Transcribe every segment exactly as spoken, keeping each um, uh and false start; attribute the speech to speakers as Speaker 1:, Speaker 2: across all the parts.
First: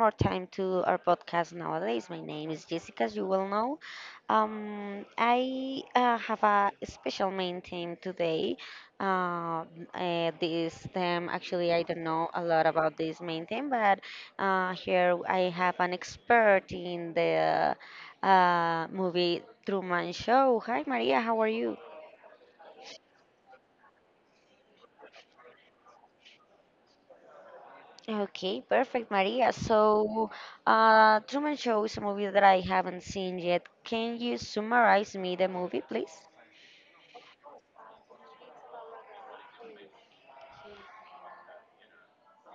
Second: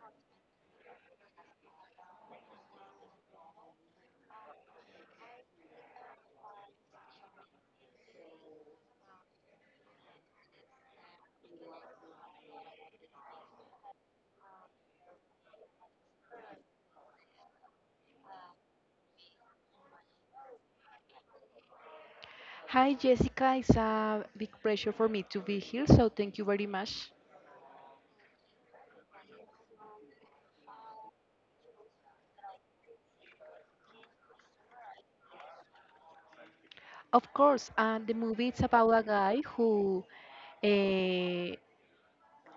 Speaker 1: more time to our podcast nowadays. My name is Jessica, as you well know. Um, I uh, have a special main theme today. Uh, uh, this theme, actually, I don't know a lot about this main theme, but uh, here I have an expert in the uh, movie Truman Show. Hi, Maria. How are you?
Speaker 2: Hi, Jessica. It's a big pleasure for me to be here, so thank you very much.
Speaker 1: Okay, perfect, Maria. So, uh, Truman Show is a movie that I haven't seen yet. Can you summarize me the movie, please?
Speaker 2: Of course, and the movie it's about a guy who uh,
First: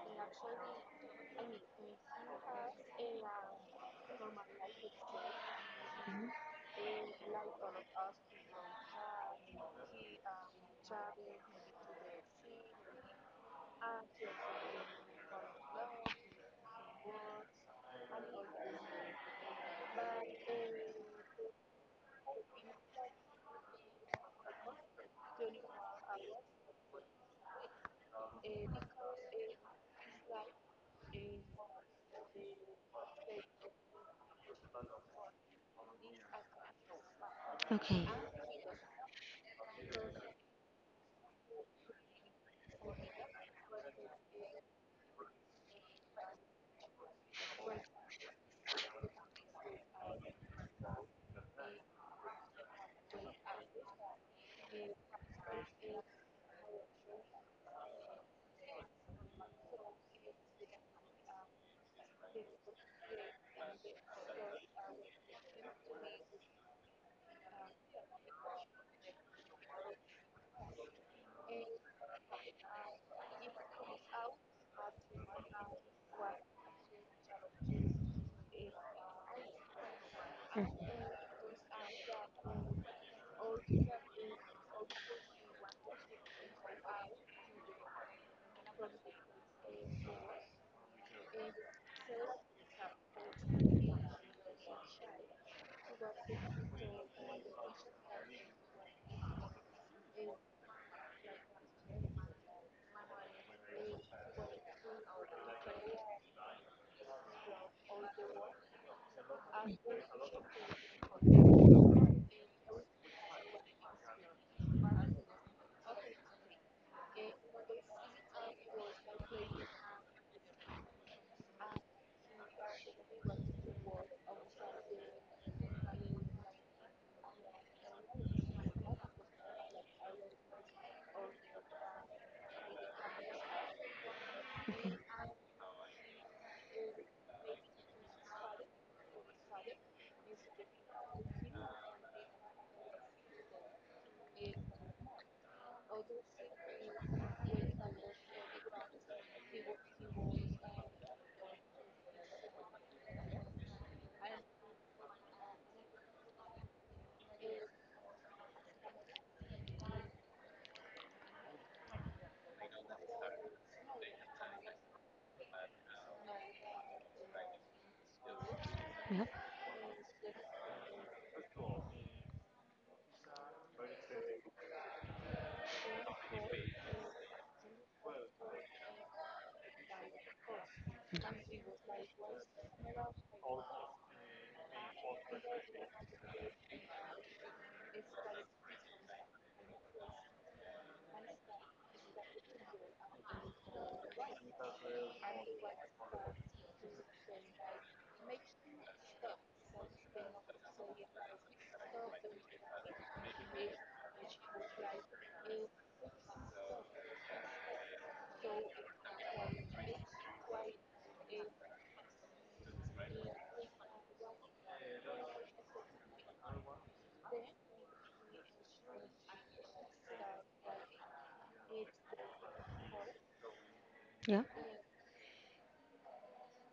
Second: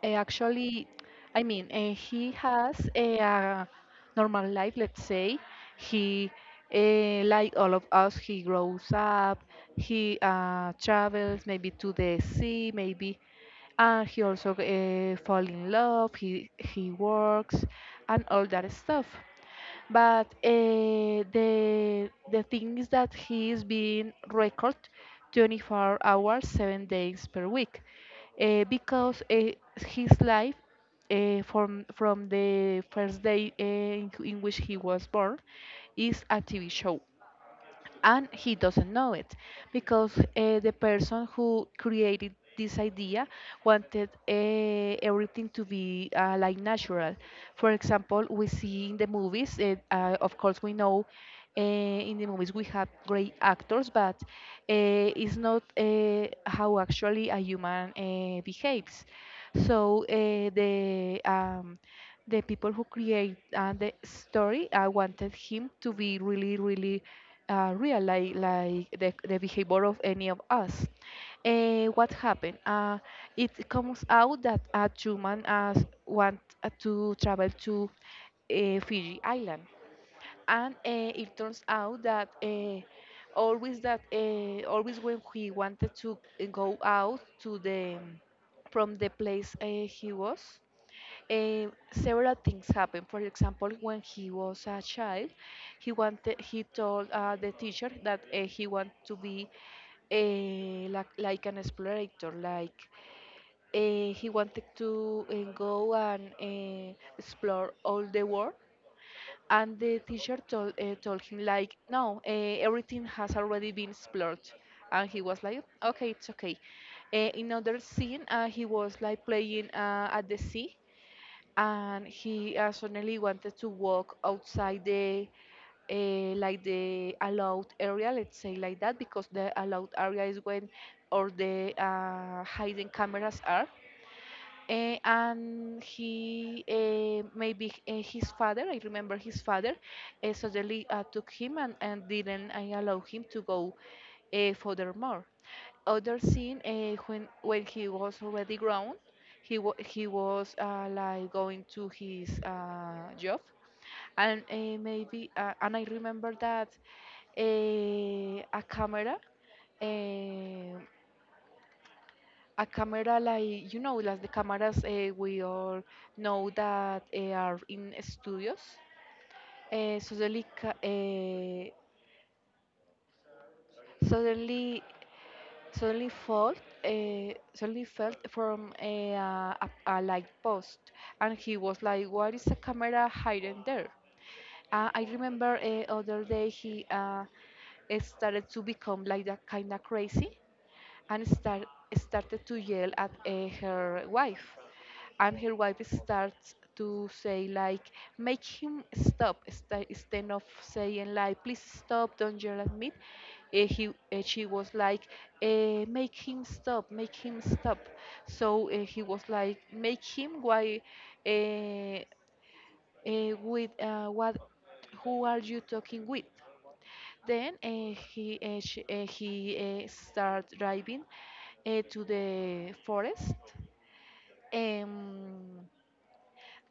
Speaker 2: actually, I mean, uh, he has eh, a, uh normal life, let's say. He, uh, like all of us, he grows up, he uh, travels maybe to the sea, maybe, and he also uh, fall in love, he he works, and all that stuff. But uh, the the thing is that he is being recorded twenty-four hours, seven days per week, uh, because uh, his life, uh, from from the first day uh, in in which he was born, is a T V show,
Speaker 1: Okay.
Speaker 2: and he doesn't know it, because uh, the person who created this idea wanted uh, everything to be uh, like natural. For example, we see in the movies, uh, uh, of course, we know uh, in the movies we have great actors, but uh, it's not uh, how actually a human uh, behaves. So uh, the um, the people who create uh, the story, I wanted him to be really, really uh, real, like, like the, the behavior of any of us. Uh, what happened? Uh, it comes out that a human as want uh, to travel to uh, Fiji Island,
Speaker 1: Mm,
Speaker 2: and uh, it turns out that uh, always that uh, always when he wanted to uh, go out to the from the place uh, he was, um, several things happened. For example, when he was a child, he wanted, he told uh, the teacher that uh, he wanted to be uh, like, like an explorator, like uh, he wanted to uh, go and uh, explore all the world. And the teacher told uh, told him like, no, uh, everything has already been explored. And he was like, okay, it's okay. Uh, in another scene, uh, he was like playing uh, at the sea, and he uh, suddenly wanted to walk outside the, uh, like, the allowed area, let's say like that, because the allowed area is when all the uh, hidden cameras are. Eh, and he, uh, maybe uh, his father, I remember, his father uh, suddenly uh, took him, and, and didn't uh, allow him to go uh, furthermore. Other scene, uh, when when he was already grown, he wa he was uh, like going to his uh, job, and uh, maybe uh, and I remember that, uh, a camera uh, a camera, like, you know, like the cameras uh, we all know that uh, are in studios.
Speaker 1: yeah.
Speaker 2: uh, suddenly ca- uh, suddenly suddenly felt uh, suddenly felt from eh, a, uh, a, a light post, and he was like, what is a camera hiding there? Uh, i remember uh, other day he uh, started to become like that kind of crazy, and start, started to yell at uh, her wife, and her wife starts to say like, make him stop, sta- instead of saying, like, please stop, don't yell at me. Eh, he, eh, she was like, eh, make him stop, make him stop. So eh, he was like, make him, why, eh, eh, with uh, what, who are you talking with? Then uh, he uh, she, uh, he uh, start driving uh, to the forest.
Speaker 1: Yeah.
Speaker 2: Um,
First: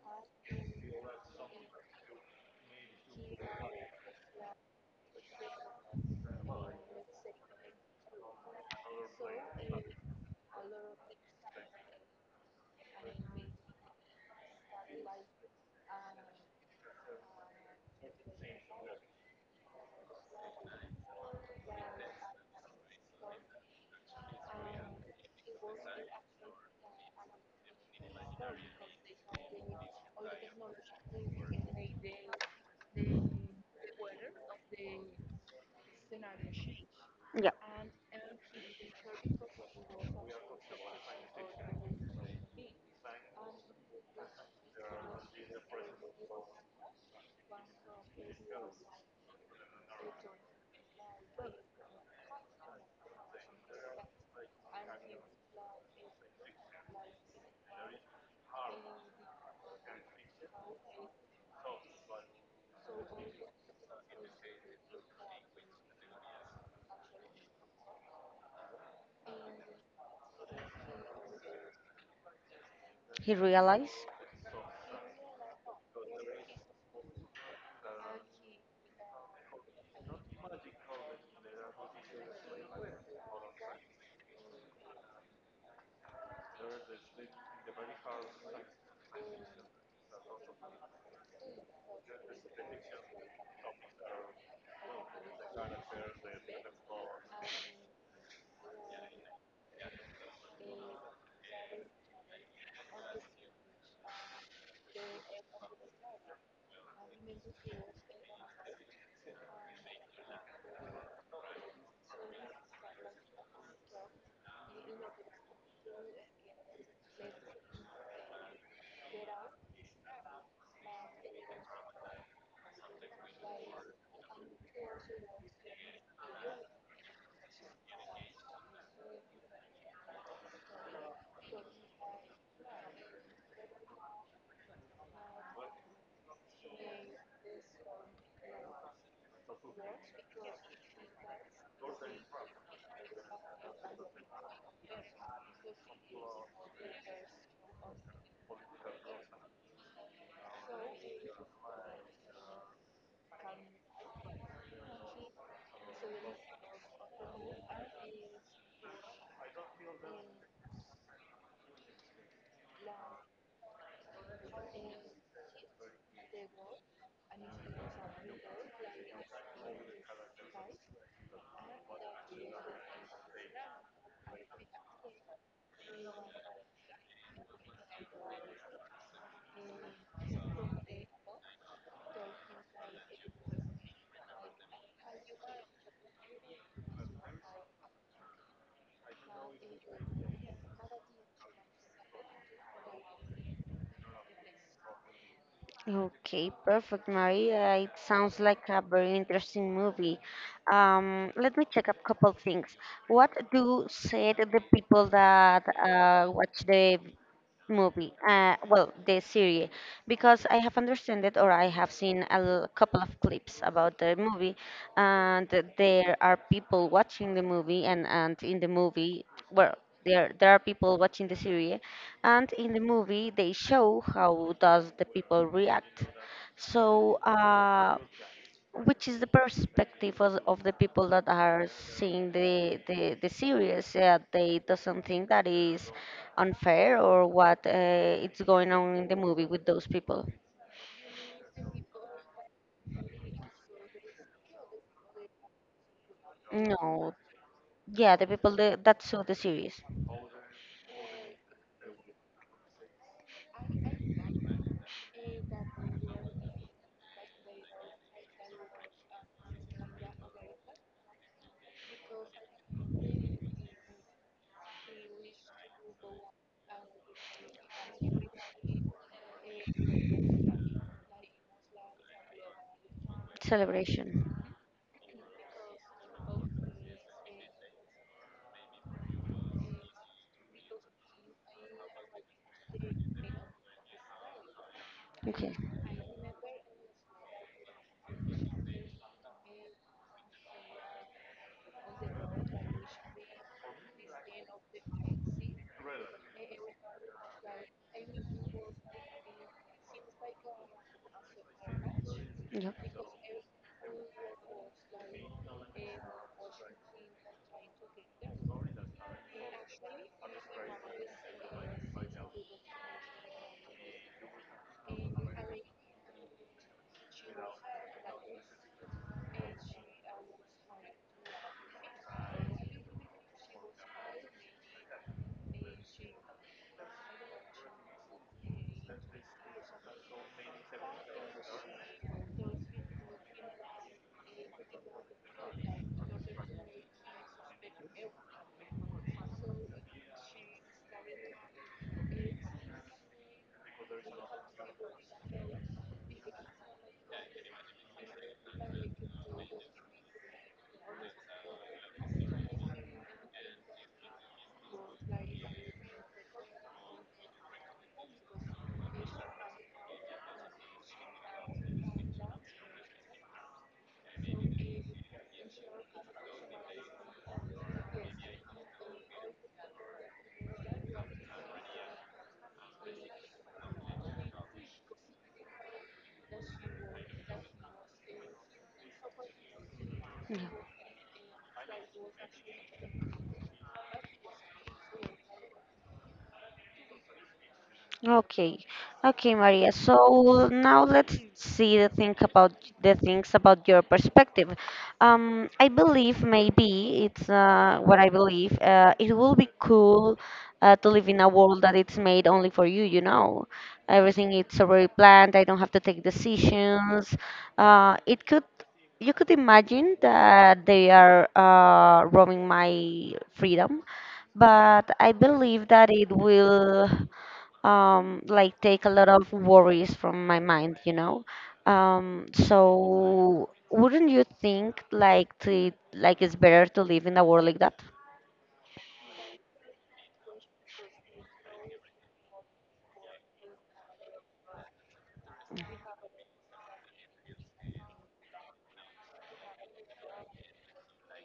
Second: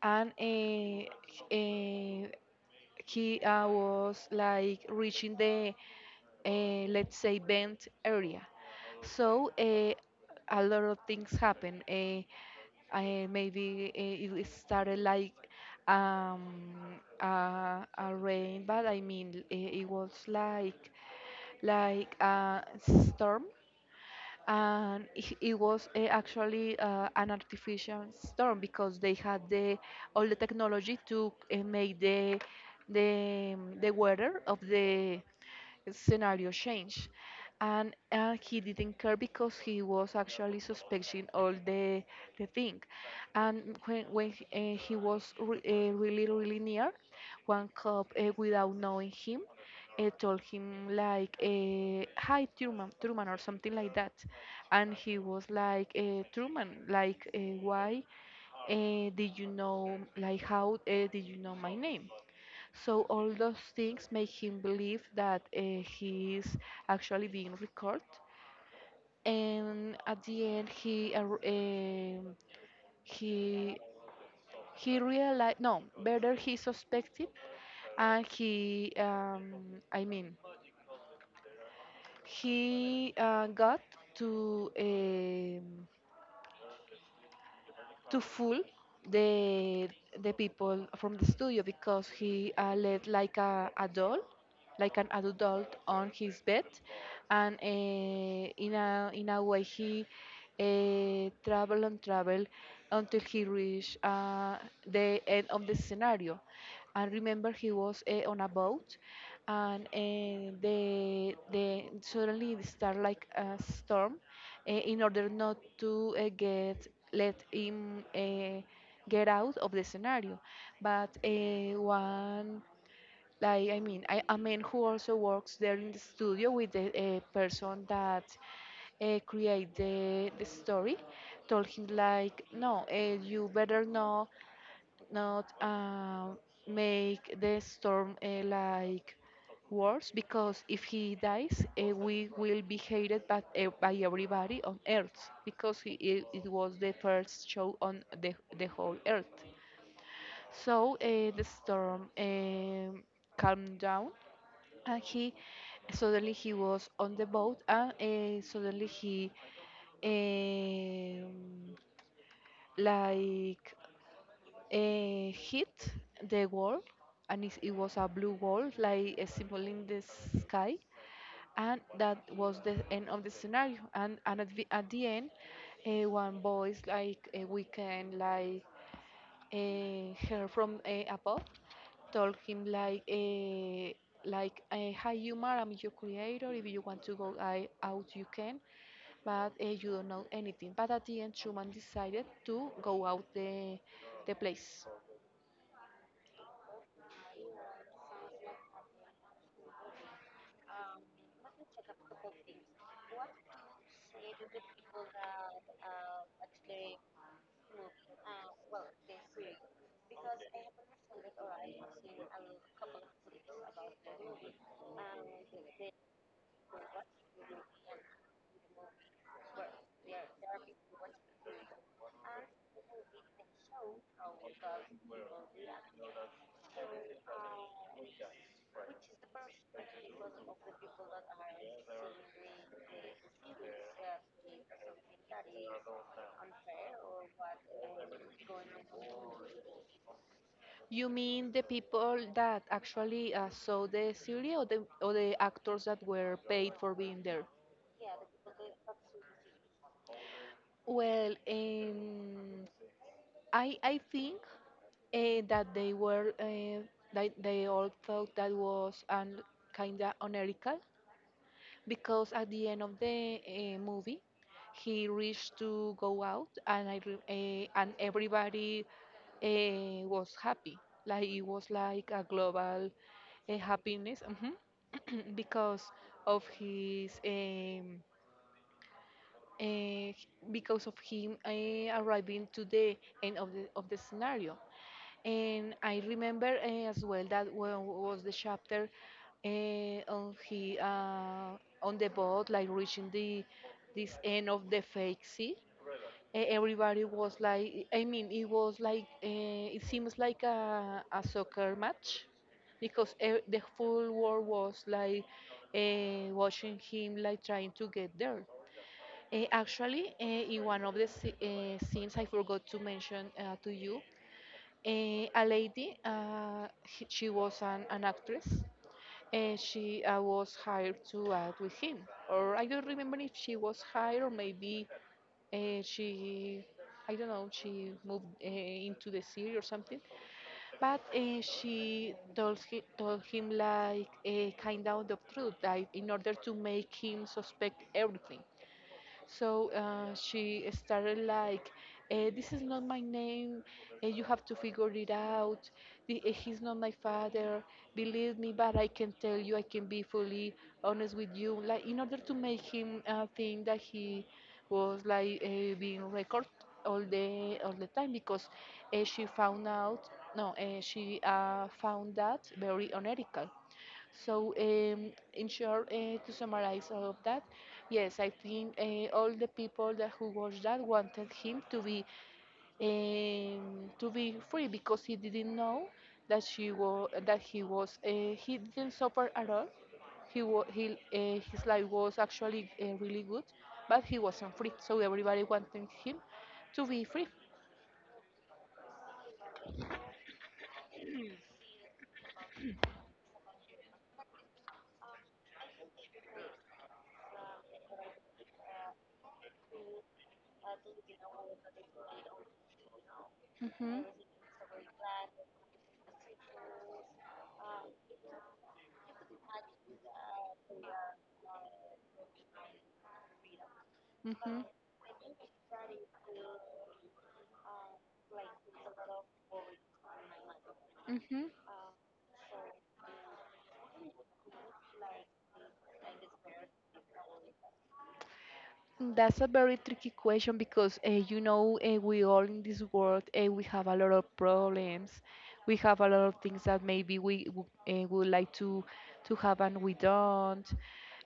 Speaker 2: and uh, uh, he uh, was like reaching the, uh, let's say, bent area. So uh, a lot of things happen. Uh, uh, maybe uh, It started like, um, uh, a rain, but I mean, uh, it was like like a storm. And it it was, uh, actually, uh, an artificial storm, because they had the all the technology to uh, make the the the weather of the scenario change.
Speaker 1: Yeah,
Speaker 2: And uh, he didn't care, because he was actually suspecting all the the thing. And when, when he, eh, he was re- eh, really, really near, one cop uh, without knowing him uh, told him like, uh, hi Truman, Truman, or something like that. And he was like, uh, Truman, like, uh, why uh, did you know like how uh, did you know my name? So all those things make him believe that uh, he is actually being recorded. And at the end he ar- um
Speaker 1: he
Speaker 2: he
Speaker 1: realized.
Speaker 2: he realized. No, better, he suspected. And he, um, I mean, he uh, got to. um to fool the the people from the studio, because he uh, led like a, a doll, like an adult on his bed. And uh, in a in a way he uh, travel and travel, until he reached uh, the end of the scenario. And remember, he was uh, on a boat, and uh, the the suddenly it start like a storm, uh, in order not to uh, get let him uh, get out of the scenario. But uh, one, like, I mean, I, a man who also works there in the studio with the uh, person that uh, create the, the story, told him like, no, uh, you better not not um, make the storm, uh, like, worse, because if he dies, uh, we will be hated by, e- by everybody on Earth, because he, it, it was the first show on the, the whole Earth. So uh, the storm, um, calmed down. And he suddenly he was on the boat, and uh, suddenly he, um, like uh, hit the wall. And it, it was a blue wall, like a symbol in the sky. And that was the end of the scenario. And, and at, the, at the end, uh, one voice, like uh, we can like uh, hear from uh, above, told him like, uh, like uh, hi, humor, I'm your creator, if you want to go I, out, you can, but uh, you don't know anything. But at the end, Truman decided to go out the the place.
Speaker 1: Okay, perfect, Maria. It sounds like a very interesting movie. Um, let me check a couple things. What do said the people that uh, watch the movie, uh, well, the series, because I have understood or I have seen a l- couple of clips about the movie, and there are people watching the movie, and, and in the movie, well, there there are people watching the series, and in the movie they show how does the people react. So. Uh, which is the perspective of, of the people that are seeing the the, the series uh, they doesn't think that is unfair or what uh, it's going on in the movie with those people.
Speaker 2: You mean the people that actually uh, saw the series, or the, or the actors that were paid
Speaker 1: No.
Speaker 2: for being there?
Speaker 1: Yeah, the people that, that saw the series.
Speaker 2: Well, um, I, I think uh, that they were, uh, that they all thought that was, un, kind of unethical, because at the end of the uh, movie he reached to go out, and I re- uh, and everybody uh, was happy. Like it was like a global, uh,
Speaker 1: Celebration.
Speaker 2: happiness. Mhm. Because of his, um, uh, because of him uh, arriving to the end of the of the scenario.
Speaker 1: Okay.
Speaker 2: And I remember, eh, as well, that when was the chapter, eh, on he uh, on the boat, like reaching the this end of the fake sea. Eh, Everybody was like, I mean, it was like, uh, it seems like a, a soccer match, because e the full world was like uh, watching him, like trying to get there. Eh, actually, eh, in one of the sce- eh, scenes, I forgot to mention uh, to you, eh, a lady. Uh, he- she was an, an actress. And she uh, was hired to act with him, or I don't remember if she was hired, or maybe uh, she, I don't know, she moved uh, into the series or something. But uh, she told, he, told him like a kind of the truth, like, in order to make him suspect everything. So uh, she started like, eh, "This is not my name. eh, you have to figure it out. The, eh, he's not my father. Believe me, but I can tell you, I can be fully honest with you." Like, in order to make him uh, think that he was, like, uh, being recorded all the all the time, because uh, she found out. No, uh, she uh, found that very unethical. So, um, in short, uh, to summarize all of that, yes, I think uh, all the people that who watched that wanted him to be, um, to be free, because he didn't know that she was that he was, uh, he didn't suffer at all.
Speaker 1: Yeah.
Speaker 2: He
Speaker 1: Yeah.
Speaker 2: wa- he uh, His life was actually, uh, really good, but he wasn't free. So everybody wanted him to be free.
Speaker 1: Okay, okay, Maria. So now let's see the thing about the things about your perspective. Um, I believe maybe it's uh, what I believe. Uh, it will be cool uh, to live in a world that it's made only for you. You know,
Speaker 2: Mhm.
Speaker 1: everything it's already planned. I don't have to take decisions. Uh, it could you could imagine that they are uh, robbing my freedom,
Speaker 2: Mhm.
Speaker 1: but I believe that it will um, like take a lot of worries from my mind, you know.
Speaker 2: Mhm.
Speaker 1: Um, so wouldn't you think like to like it's better to live in a world like that?
Speaker 2: Mm, that's a very tricky question, because, uh, you know, uh, we all in this world, uh, we have a lot of problems. We have a lot of things that maybe we w- uh, would like to to have, and we don't.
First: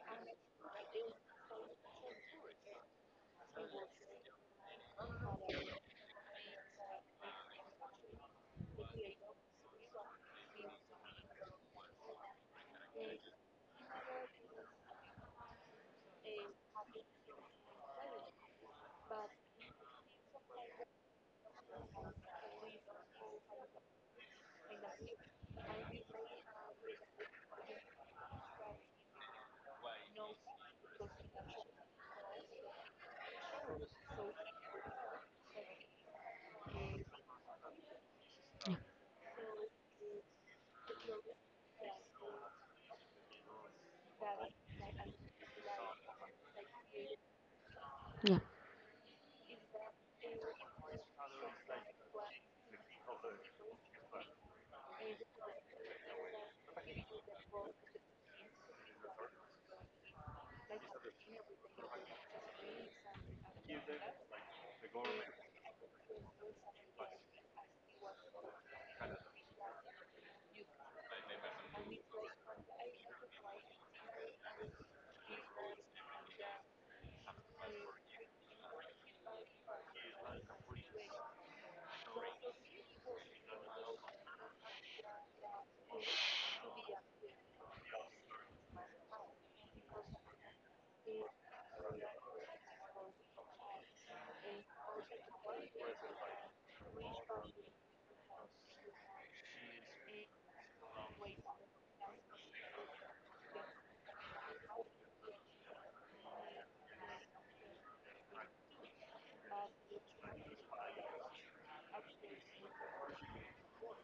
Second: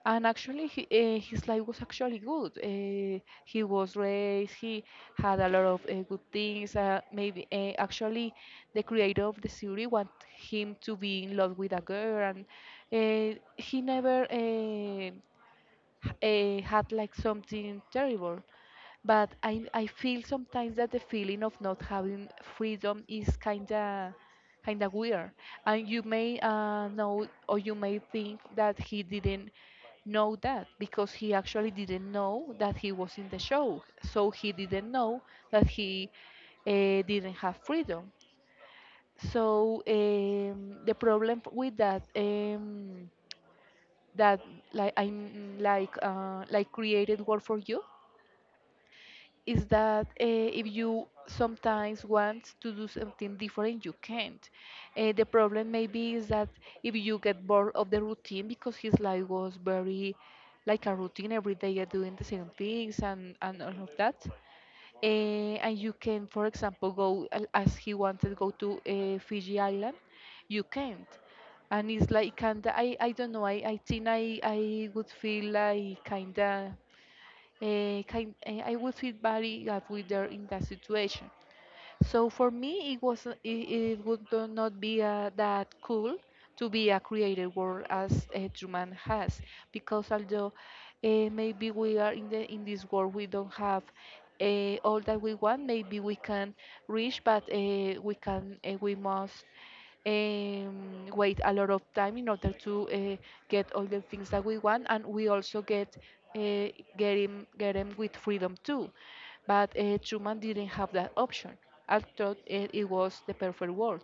Speaker 2: And actually, he, uh, his life was actually good. Uh, he was raised. He had a lot of uh, good things. Uh, maybe uh, Actually, the creator of the series want him to be in love with a girl, and uh, he never. Uh, uh, had like something terrible. But I I feel sometimes that the feeling of not having freedom is, kinda kinda weird. And you may uh, know, or you may think, that he didn't know that, because he actually didn't know that he was in the show. So he didn't know that he uh, didn't have freedom. So, um, the problem with that. Um, that like I'm like uh, like created work for you
Speaker 1: Yeah.
Speaker 2: is that uh, if you sometimes want to do something different, you can't. Uh, the problem maybe is that if you get bored of the routine because his life was very like a routine every day uh, doing the same things and and all of that. Eh, and you can, for example, go a- as he wanted go to uh, Fiji Island, you can't. And it's like kinda, I, I don't know, I, I think I, I would feel like kinda, uh, kind, eh, I would feel very bad with her in that situation. So for me, it was it, it would do- not be uh, that cool to be a created world as a human has, because although uh, maybe we are in the in this world, we don't have uh, all that we want. Maybe we can reach, but uh, we can uh, we must um, wait a lot of time in order to uh, get all the things that we want, and we also get uh, get him get him with freedom too. But uh, Truman didn't have that option. I thought it, it was the perfect world.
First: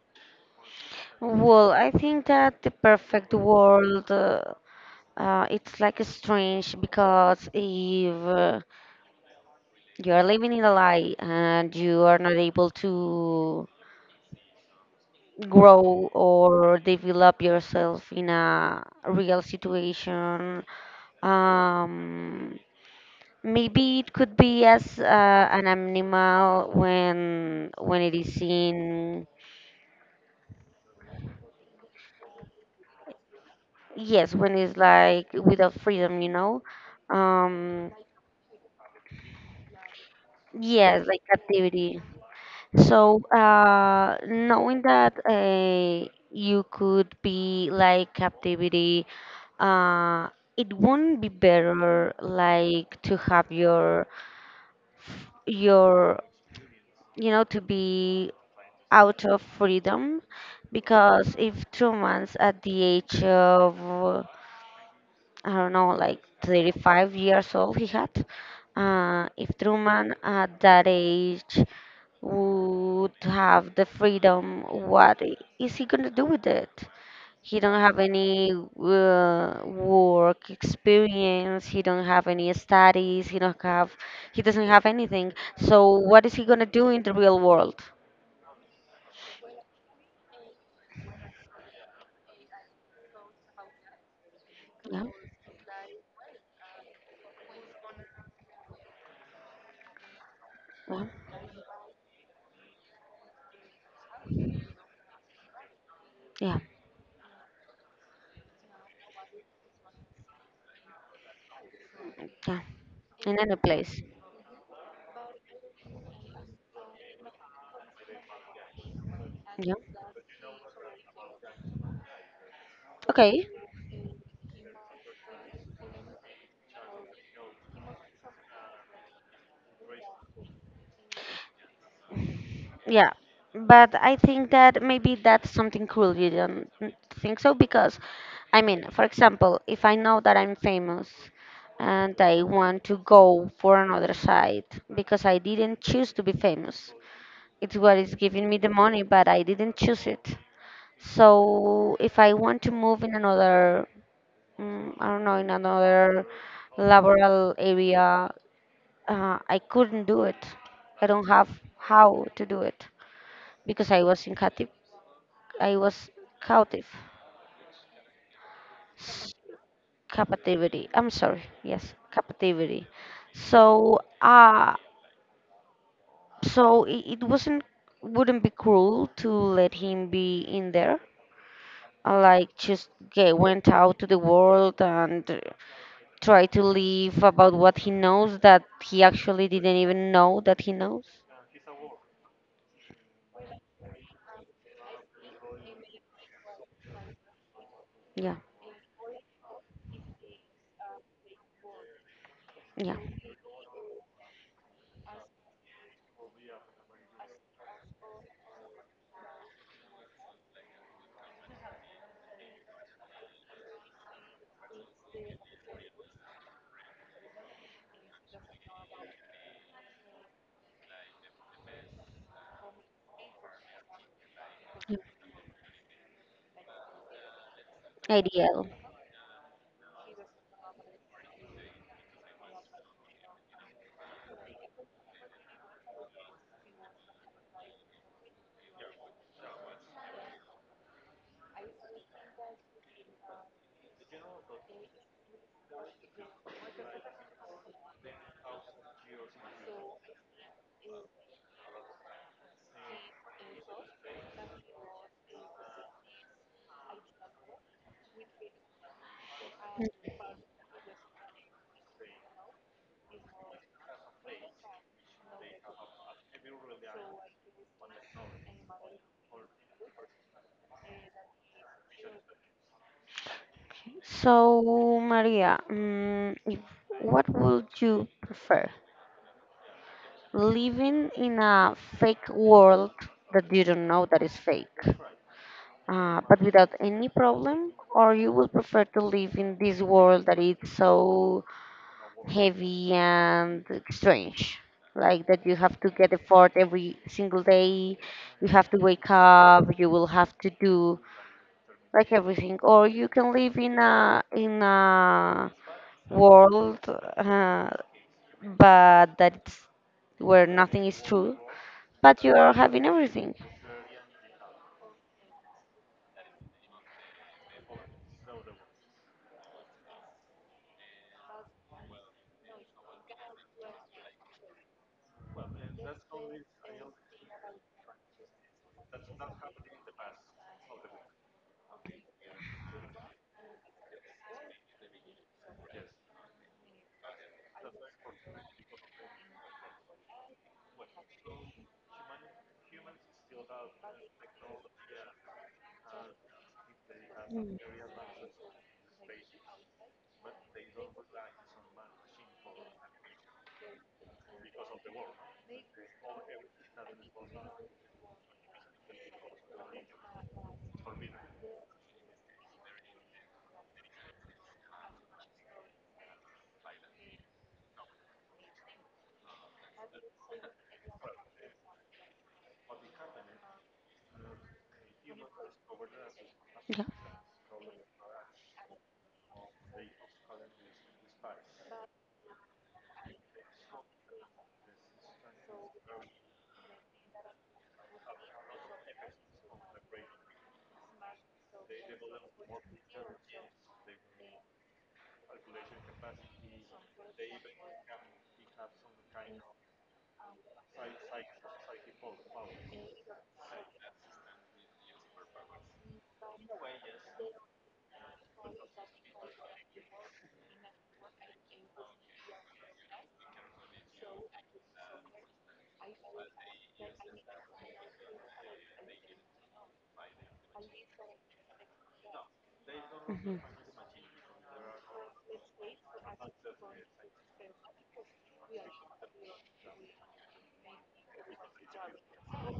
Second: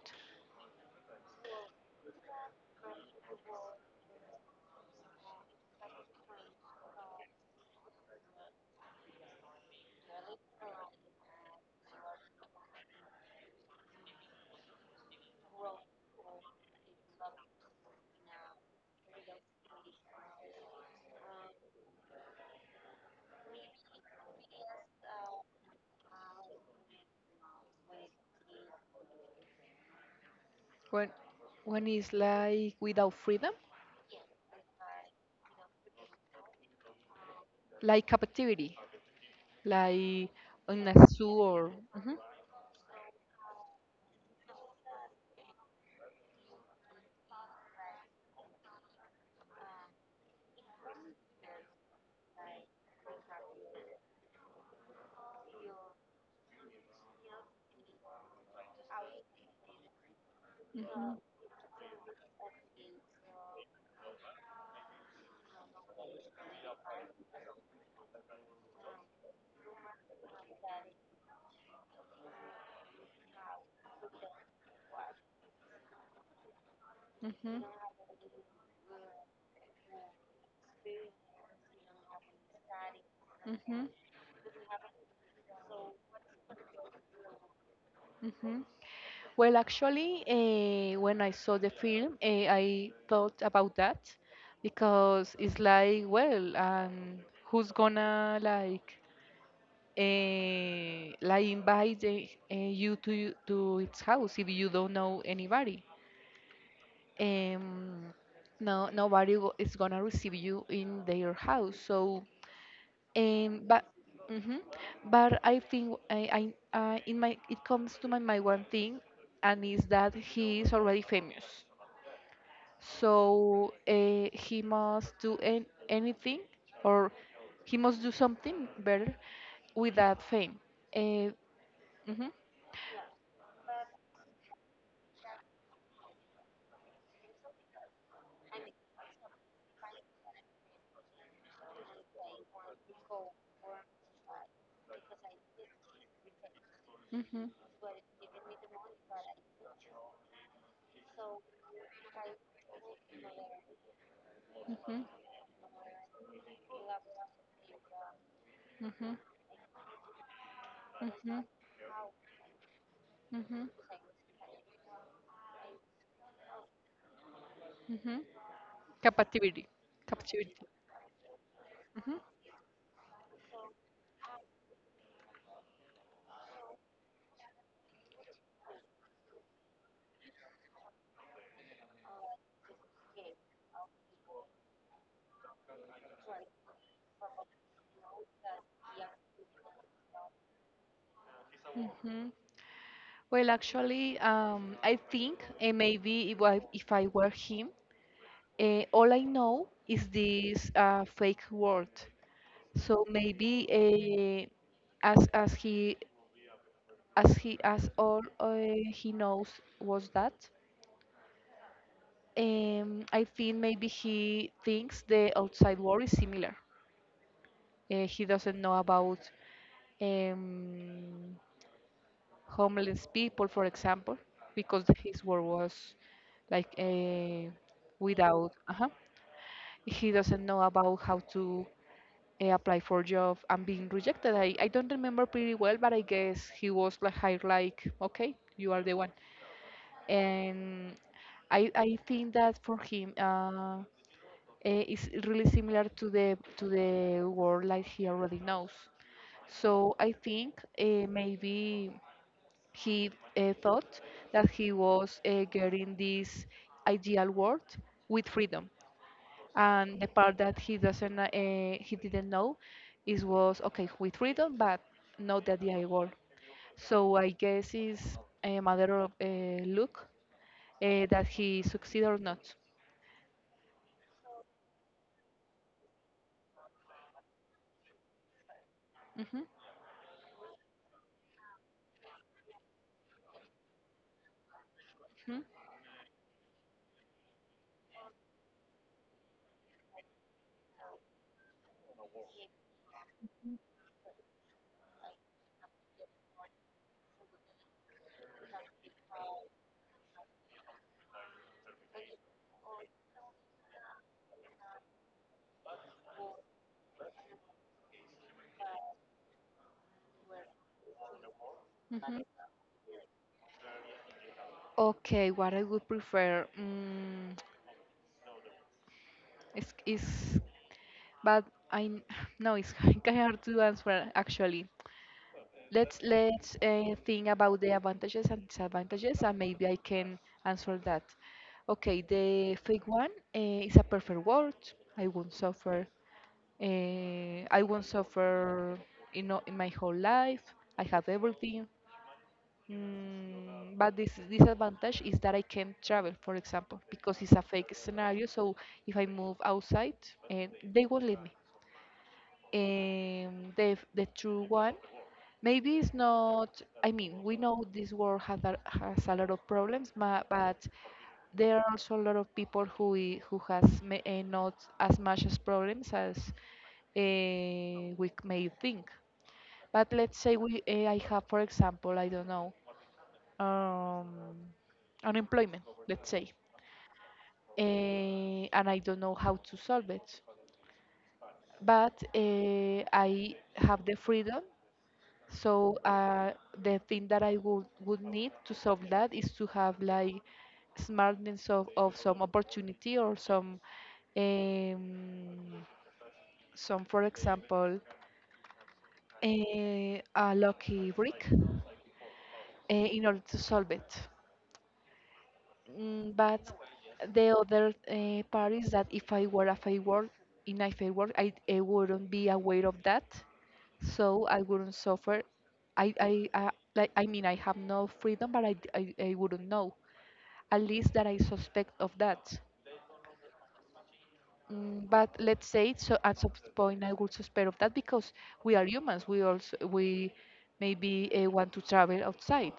Speaker 1: Well, I think that the perfect world uh, uh, it's like strange because if uh, you are living in a lie and you are not able to grow or develop yourself in a real situation, um, maybe it could be as uh, an animal when when it is in.
Speaker 2: When when it's like without freedom?
Speaker 1: Yes, when it's like without freedom, you know. Um,
Speaker 2: Like captivity, like in a
Speaker 1: yes, like
Speaker 2: zoo or.
Speaker 1: captivity.
Speaker 2: Mhm.
Speaker 1: So uh knowing that uh, you could be like captivity, uh it wouldn't be better like to have your your you know, to be out of freedom, because if Truman's at the age of uh, I don't know, like thirty-five years old he had, uh, if Truman at that age would have the freedom, what I- is he gonna do with it?
Speaker 2: Hmm,
Speaker 1: He
Speaker 2: hmm.
Speaker 1: don't have any uh, work experience, he don't have any studies, he don't
Speaker 2: Hmm,
Speaker 1: have, he doesn't have anything, so what is he gonna do in the real world?
Speaker 2: hmm. Well, actually, eh, when I saw the film, eh, I thought about that
Speaker 1: Yeah.
Speaker 2: because it's like, well, um, who's gonna like
Speaker 1: Yeah.
Speaker 2: eh, like invite the, eh, you to to its house if you don't know anybody.
Speaker 1: Yeah.
Speaker 2: Um, no, nobody go- is gonna receive you in their house. So,
Speaker 1: Yeah, in any
Speaker 2: um, but
Speaker 1: place.
Speaker 2: hmm, but I think I, I uh, in my, it comes to my mind one thing, and
Speaker 1: Yeah.
Speaker 2: is that he is already famous.
Speaker 1: Okay.
Speaker 2: So uh, he must do an anything or he must do something better with that fame. Uh,
Speaker 1: Yeah. But I think that maybe that's something cool. You don't think so? Because, I mean, for example, if I know that I'm famous and I want to go for another site because I didn't choose to be famous,
Speaker 2: Mhm,
Speaker 1: it's what is giving me the money, but I didn't choose it. So if I want to move in another, mm,
Speaker 2: mhm,
Speaker 1: I don't know, in another laboral area,
Speaker 2: mhm,
Speaker 1: uh, I couldn't do it. I don't
Speaker 2: mhm,
Speaker 1: have how to do it
Speaker 2: mhm,
Speaker 1: because I was in captive. I was captive.
Speaker 2: mhm.
Speaker 1: S-
Speaker 2: Captivity. Captivity.
Speaker 1: Captivity. I'm sorry. Yes,
Speaker 2: Mhm,
Speaker 1: captivity. So, uh, so it, it wasn't wouldn't be cruel to let him be in there. Uh, Like just get, went out to the world and uh, try to live about what he knows that he actually didn't even know that he knows.
Speaker 2: mhm. Well, actually, um, I think eh, maybe if I, if I were him,
Speaker 1: Yeah,
Speaker 2: uh, all I know is this uh, fake world.
Speaker 1: yeah.
Speaker 2: So maybe uh, as as he as he as all uh, he knows was that. Um, I think maybe he thinks the outside world is similar. Uh, he doesn't know about um, homeless people, for example, because
Speaker 1: Yeah.
Speaker 2: his work was like uh, without.
Speaker 1: Ideal.
Speaker 2: Uh He doesn't know about how to uh, apply for job and being rejected. I, I don't remember pretty well, but I guess he was like hired like, okay, you are the one. And I I think that for him uh, eh, it's really similar to the to the world like he already knows. So I think uh, maybe he uh, thought that he was uh, getting this ideal world with freedom. And the part that he doesn't, uh, he didn't know, is was okay with freedom, but not the ideal world. So I guess it's a matter of uh, look uh, that he succeed or not.
Speaker 1: So, Maria, mm, if, what would you prefer?
Speaker 2: Mhm,
Speaker 1: Living in a fake world that you don't know that is fake,
Speaker 2: mhm,
Speaker 1: uh, but without any problem, or you would prefer to live in this world that is so heavy and strange, like that you have to get effort every single day, you have to wake up, you will have to do like everything, or you can live in a in a world, uh, but that's where nothing is true but
Speaker 2: mhm.
Speaker 1: you are having everything.
Speaker 2: Okay, what I would prefer mm, is, is, but I n- no, it's kind of hard to answer actually. Let's let's uh, think about the advantages and disadvantages, and maybe I can answer that. Okay, the fake one uh, is a perfect world. I won't suffer. Uh, I won't suffer. You know, in my whole life, I have everything. Mm, but this disadvantage is that I can't travel, for example, because it's a fake scenario. So if I move outside, eh, they won't let me. Um, the the true one, maybe it's not, I mean, we know this world has a, has a lot of problems, ma- but there are also a lot of people who i- who has ma- eh, not as much as problems as uh, we c- may think. But let's say we, uh, I have, for example, I don't know, um, unemployment, let's say,
Speaker 1: Yeah.
Speaker 2: eh, and I don't know how to solve it. But uh, I have the freedom. So uh, the thing that I would would need to solve that is to have like smartness of, of some opportunity or some um, some, for example, a, a lucky brick uh, in order to solve it. Mm, but the other uh, part is that if I were a fair work in a fair work, I, I wouldn't be aware of that, so I wouldn't suffer. I I, I like I mean I have no freedom, but I, I I wouldn't know at least that I suspect of that.
Speaker 1: Hmm.
Speaker 2: Mm, but let's say so at some point I would suspect of that because we are humans. We also we maybe uh, want to travel outside.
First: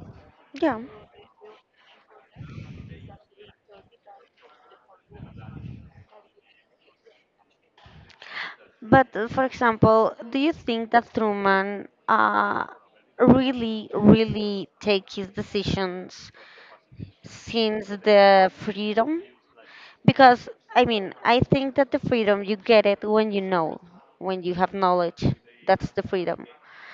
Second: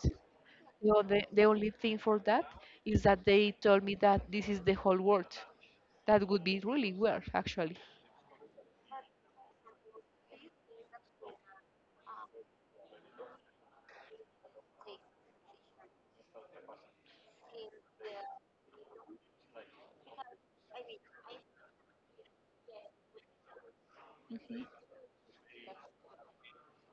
Speaker 1: Yeah,
Speaker 2: No, the, the only thing for that is that they told me that this is the whole world. That would be really weird, actually.
Speaker 1: but uh, for example, do you think that Truman uh, really really take his decisions since the freedom? Because I mean, I think that the freedom you get it when you know, when you
Speaker 2: Hmm,
Speaker 1: have knowledge, that's the freedom.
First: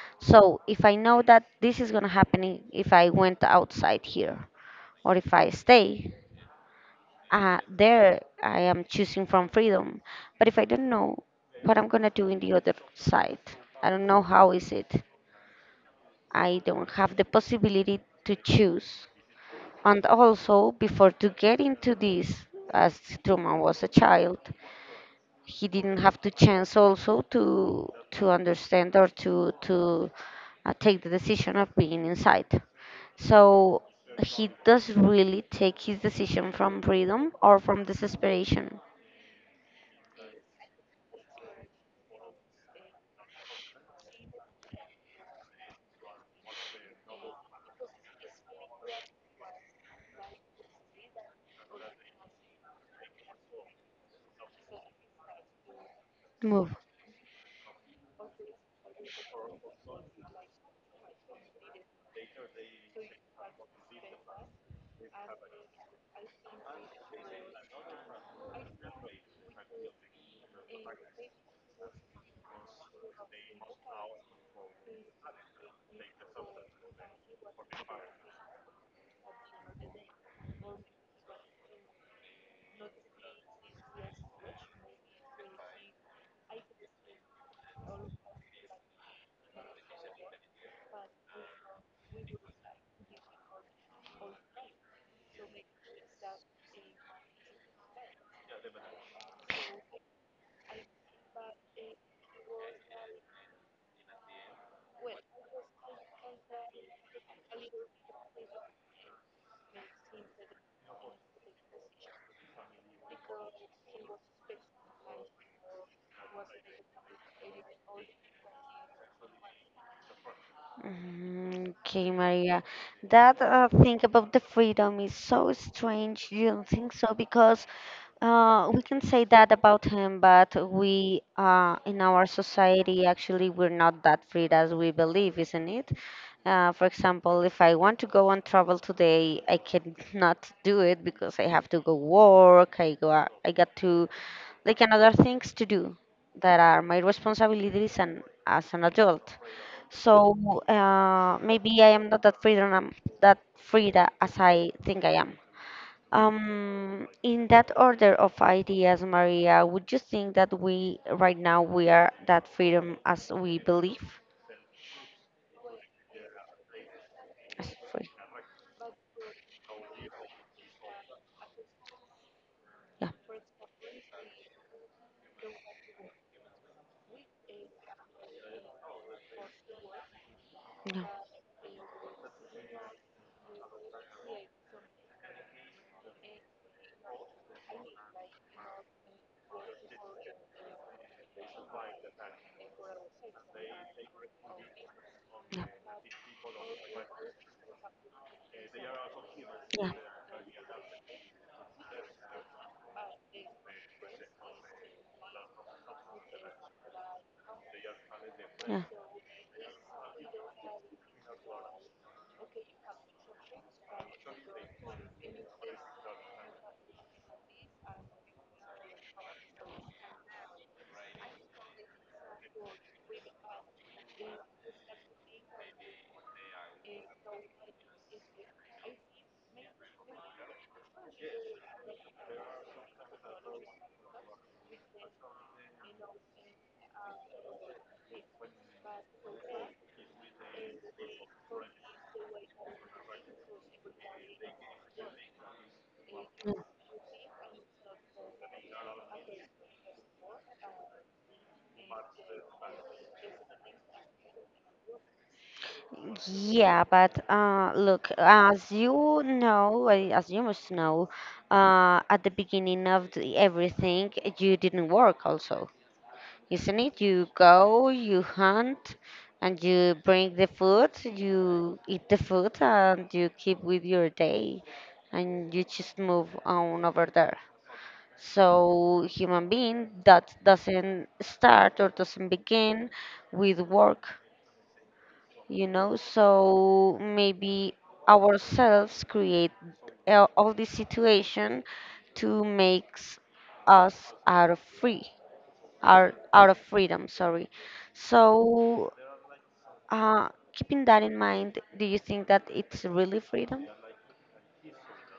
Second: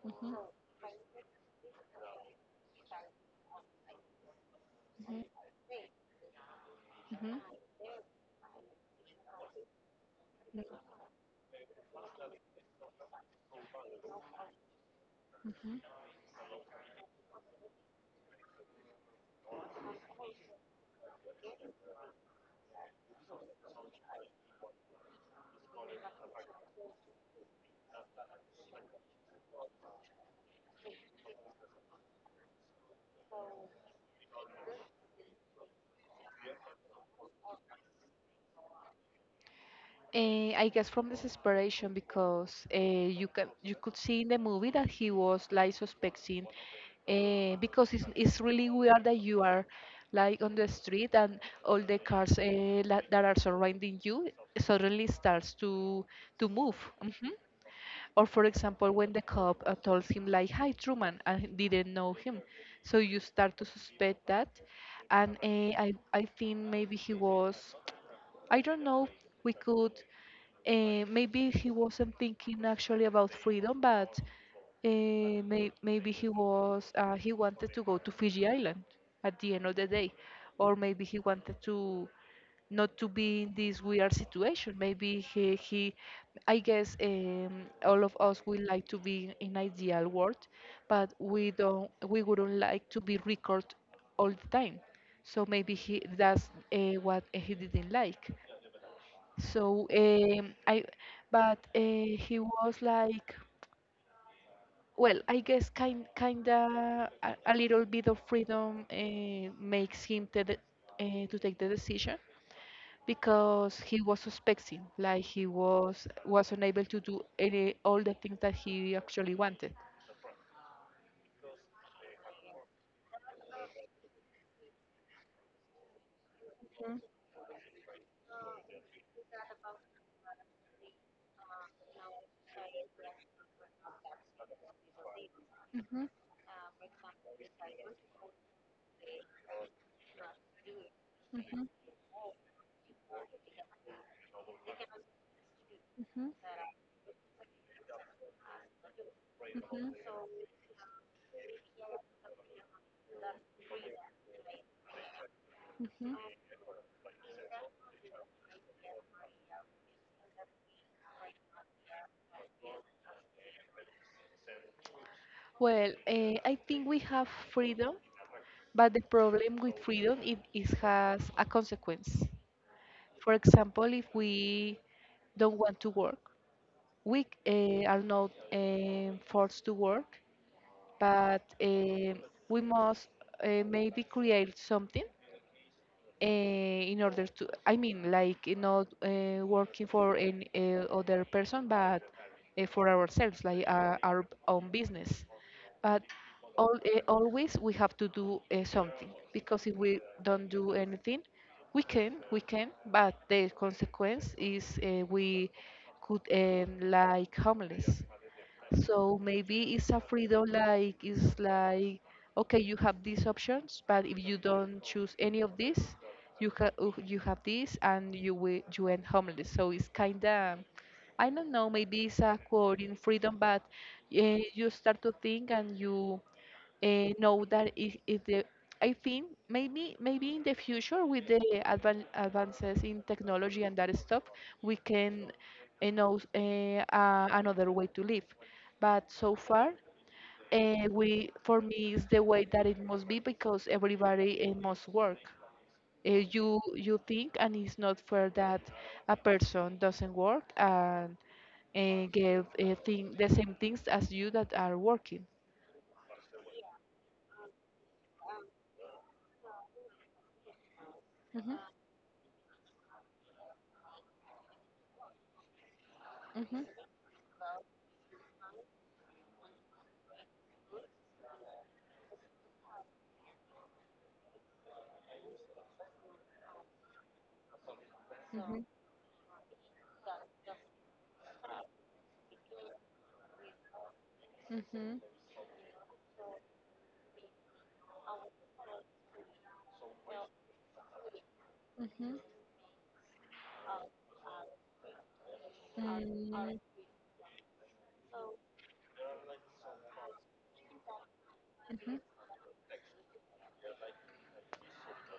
Speaker 2: hmm,
Speaker 1: So if I know that this is gonna happen if I went outside here or if I stay,
Speaker 2: hmm,
Speaker 1: uh, there I am choosing from freedom. But if I
Speaker 2: hmm,
Speaker 1: don't know what I'm gonna do in the other side, I don't know how is it.
Speaker 2: hmm.
Speaker 1: I don't have the possibility to choose. And also, before to get into this, as Truman was a child, he didn't have the chance also to to understand or to to uh, take the decision of being inside. So he does really take his decision from freedom or from desperation.
Speaker 2: Eh, I guess from desperation because uh, you can you could see in the movie that he was like suspecting uh, because it's, it's really weird that you are like on the street and all the cars uh, that are surrounding you suddenly starts to to
Speaker 1: Move.
Speaker 2: move. Mm-hmm. Or for example, when the cop uh, tells him like, "Hi, Truman," and he didn't know him, so you start to suspect that, and uh, I I think maybe he was, I don't know. We could. Uh, maybe he wasn't thinking actually about freedom, but uh, may maybe he was uh, he wanted to go to Fiji Island at the end of the day, or maybe he wanted to not to be in this weird situation. Maybe he, he I guess um, all of us would like to be in ideal world, but we don't we wouldn't like to be recorded all the time. So maybe he that's uh, what he didn't like. So um, I, but uh, he was like, well, I guess kind kinda a, a little bit of freedom uh, makes him to the, uh, to take the decision because he was suspecting, like he was was unable to do any all the things that he actually wanted.
Speaker 1: Mm, okay, Maria. That uh, thing about the freedom is so strange. You don't think
Speaker 2: Mhm,
Speaker 1: so? Because uh, we can say that about him, but we uh, in our society actually we're not that free as we believe, isn't it?
Speaker 2: mhm,
Speaker 1: Uh, for example, if I want to go on travel today, I cannot do it because I
Speaker 2: mhm,
Speaker 1: have to go work. I go. I got to like another things to do
Speaker 2: mhm,
Speaker 1: that are my responsibilities and as an adult.
Speaker 2: mhm,
Speaker 1: So uh, maybe I am not that freedom um, that free tha- as I think I am.
Speaker 2: mhm.
Speaker 1: Um, in that order of ideas, Maria, would you think that we right now we are that freedom as we believe?
Speaker 2: Well, uh, I think we have
Speaker 1: As
Speaker 2: freedom,
Speaker 1: free.
Speaker 2: but the problem with freedom it, it has a consequence.
Speaker 1: Yeah,
Speaker 2: For example, if we don't want to work, we uh, are not um forced to work,
Speaker 1: yeah,
Speaker 2: but um we must uh, maybe create something uh, in order to I mean like eh, not uh, working for any uh, other person but uh, for ourselves like our, our own business,
Speaker 1: yeah,
Speaker 2: but all, uh, always we have to do uh, something because if
Speaker 1: yeah,
Speaker 2: we don't do anything we can we can, but the consequence is uh, we could end like homeless.
Speaker 1: yeah.
Speaker 2: So maybe it's a freedom like it's like okay, you have these options, but if you don't choose any of these, you ha uh, you have this and you will you end homeless. So it's kinda I don't know, maybe it's a quote in freedom, but uh, you start to think and you uh, know that if, if the I think maybe maybe in the future with the advan advances in technology and that stuff, we can uh, know uh, uh, another way to live. But so far, uh, we for me is the way that it must be because everybody uh, must work. Uh, you you think, and it's not fair that a person doesn't work and uh, get uh, thing, the same things as you that are working.
Speaker 1: Yeah, but uh, look, as you know, uh, as you must know,
Speaker 2: Hmm,
Speaker 1: uh, at the beginning of the, everything, you didn't work also,
Speaker 2: hmm,
Speaker 1: isn't it? You go, you hunt, and you bring the food, you eat the food, and you keep with your day, and you just move on over there.
Speaker 2: hmm.
Speaker 1: So, human being that doesn't start or doesn't begin with work,
Speaker 2: Mhm.
Speaker 1: you know. So maybe ourselves create a- all this situation
Speaker 2: Mhm.
Speaker 1: to makes us out of free, out,
Speaker 2: Mm,
Speaker 1: out of
Speaker 2: mhm.
Speaker 1: freedom, sorry. So uh, keeping that in mind, do you think that it's really freedom?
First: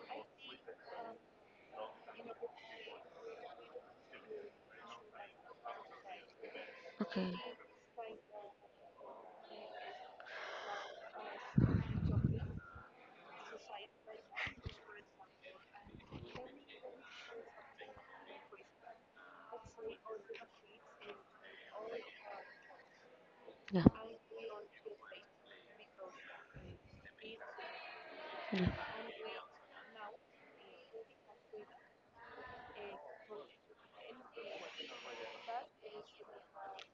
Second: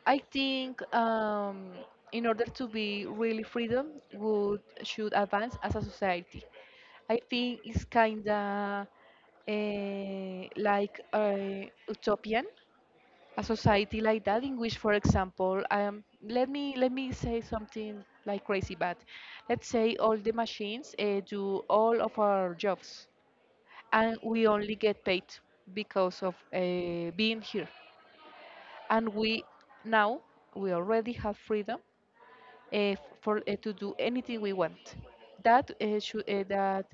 Speaker 2: I think um, in order to be really freedom, would should advance as a society. I
Speaker 1: Okay.
Speaker 2: think it's kinda uh, like uh, utopian, a society like that in which, for example, um, let me let me say something like crazy, but let's say all the machines uh, do all of our jobs.
Speaker 1: Yeah.
Speaker 2: And we only get paid because of uh, being here. And we now we already have freedom uh, for uh, to do anything we want. That uh, should uh, that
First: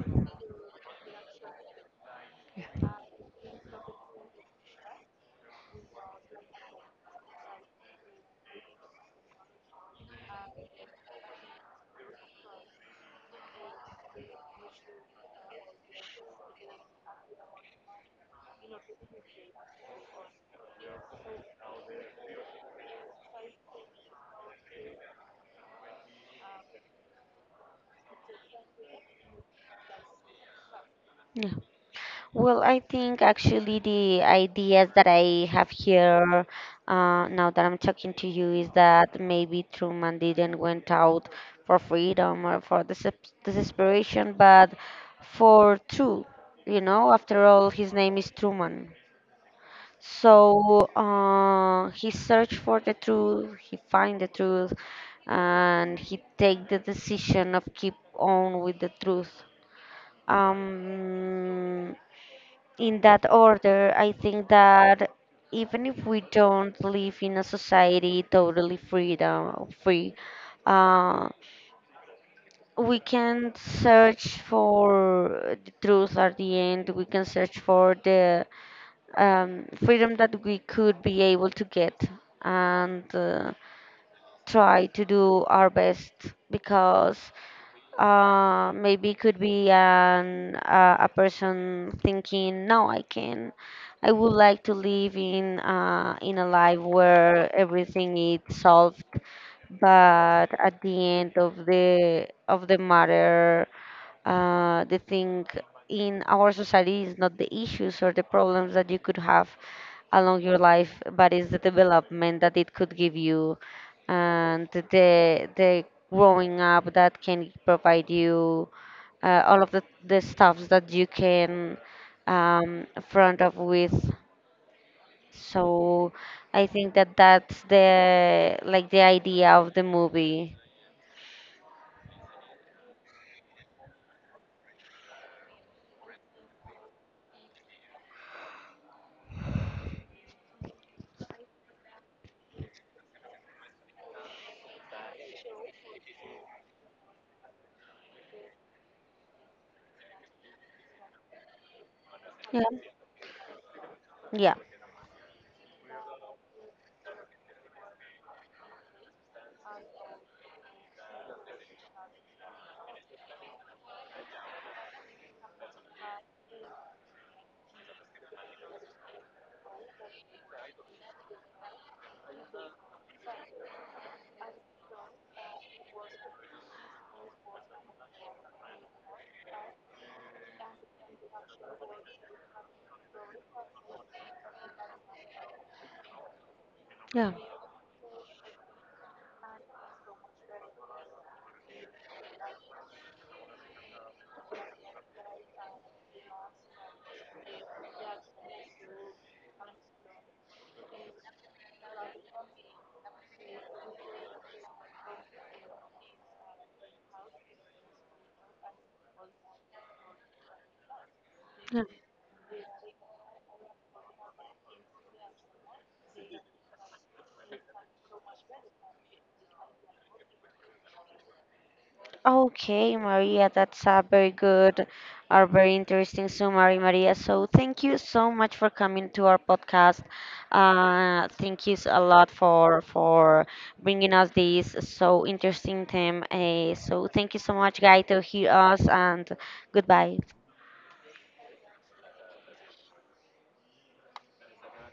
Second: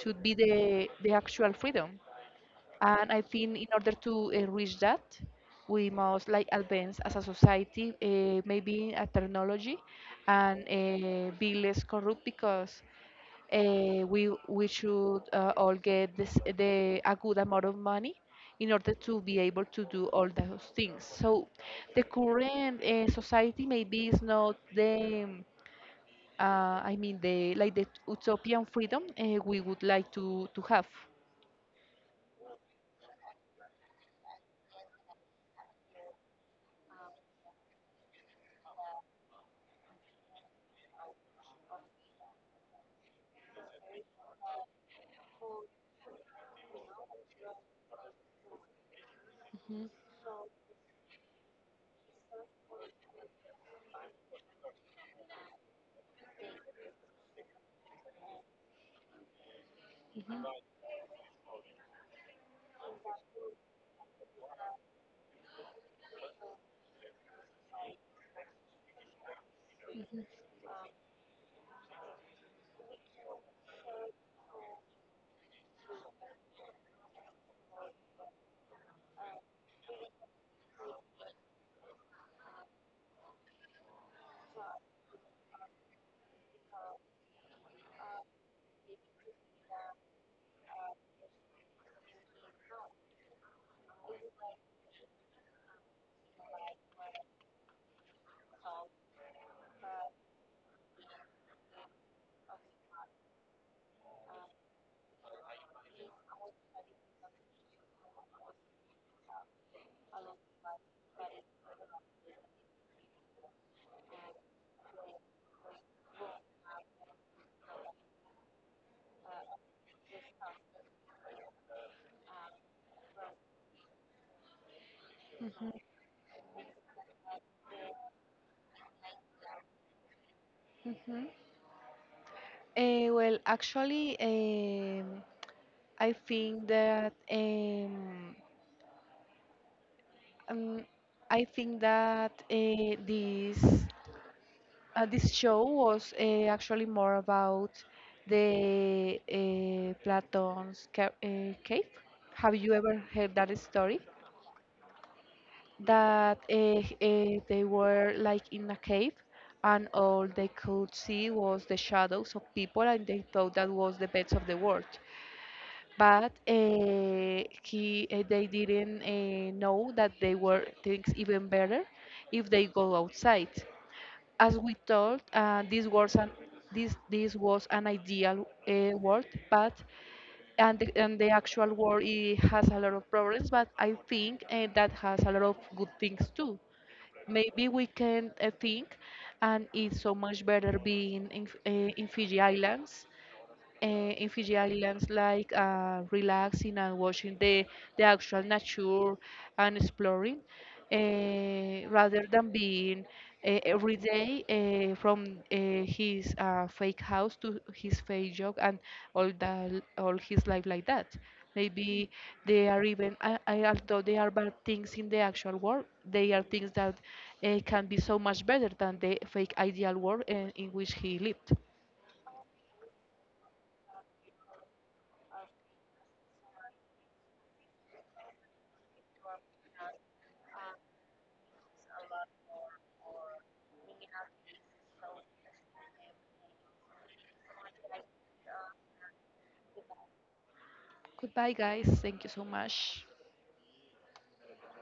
Speaker 2: should be the the actual freedom. And I think in order to uh, reach that, we must like advance as a society, uh, maybe in a technology, and uh, be less corrupt because uh, we we should uh, all get this, the a good amount of money in order to be able to do all those things. So the current uh, society maybe is not the um, uh, I mean the like the utopian freedom uh, we would like to to have.
Speaker 1: Yeah. Well, I think actually the ideas that I have here uh, now that I'm talking to you is that maybe Truman didn't went out for freedom or for desep- desperation, but for truth. You know, after all, his name is Truman.
Speaker 2: Mhm,
Speaker 1: So uh, he searched for the truth, he find the truth, and he take the decision of keep on with the truth. Um, in that order, I think that even if we don't live in a society totally freedom free, uh, we can search for the truth at the end. We can search for the um, freedom that we could be able to get and uh, try to do our best, because uh, maybe could be an uh, a person thinking, no, I can, I would like to live in uh, in a life where everything is solved, but at the end of the of the matter uh, the thing in our society is not the issues or the problems that you could have along your life, but it's the development that it could give you and the the growing up that can provide you uh, all of the, the stuffs that you can um, front up with.
Speaker 2: mhm,
Speaker 1: So I think that that's the like the idea of the movie.
Speaker 2: mhm. Uh, well, actually, um, I think that um, um, I think that uh, this. Uh, this show was uh, actually more about the uh, Platon's ca- uh, cave. Have
Speaker 1: Yeah,
Speaker 2: you ever heard that story?
Speaker 1: yeah.
Speaker 2: That uh, uh, they were like in a cave and all they could see was the shadows of people and they thought that was the best of the world. But uh, he, uh, they didn't uh, know that they were things even better if they go outside. As we told, uh, this was an this this was an ideal uh, world, but and the, and the actual world it has a lot of problems. But I think uh, that has a lot of good things too.
Speaker 1: Yeah.
Speaker 2: Maybe we can uh, think, and it's so much better being in F- uh, in Fiji Islands uh, in Fiji Islands, like uh, relaxing and watching the, the actual nature and exploring, uh, rather than being uh, every day uh, from uh, his uh, fake house to his fake job and all that, all his life like that. Maybe they are even, I, I, although they are bad things in the actual world, they are things that uh, can be so much better than the fake ideal world uh, in which he lived.
Speaker 1: Okay, Maria, that's a very good or very interesting summary, Maria. So thank you so much for coming to our podcast. Uh, thank you s- a lot for for bringing us this so interesting theme. Uh, so thank you so much, guys, to hear us and goodbye.
Speaker 2: Goodbye, guys. Thank you so much.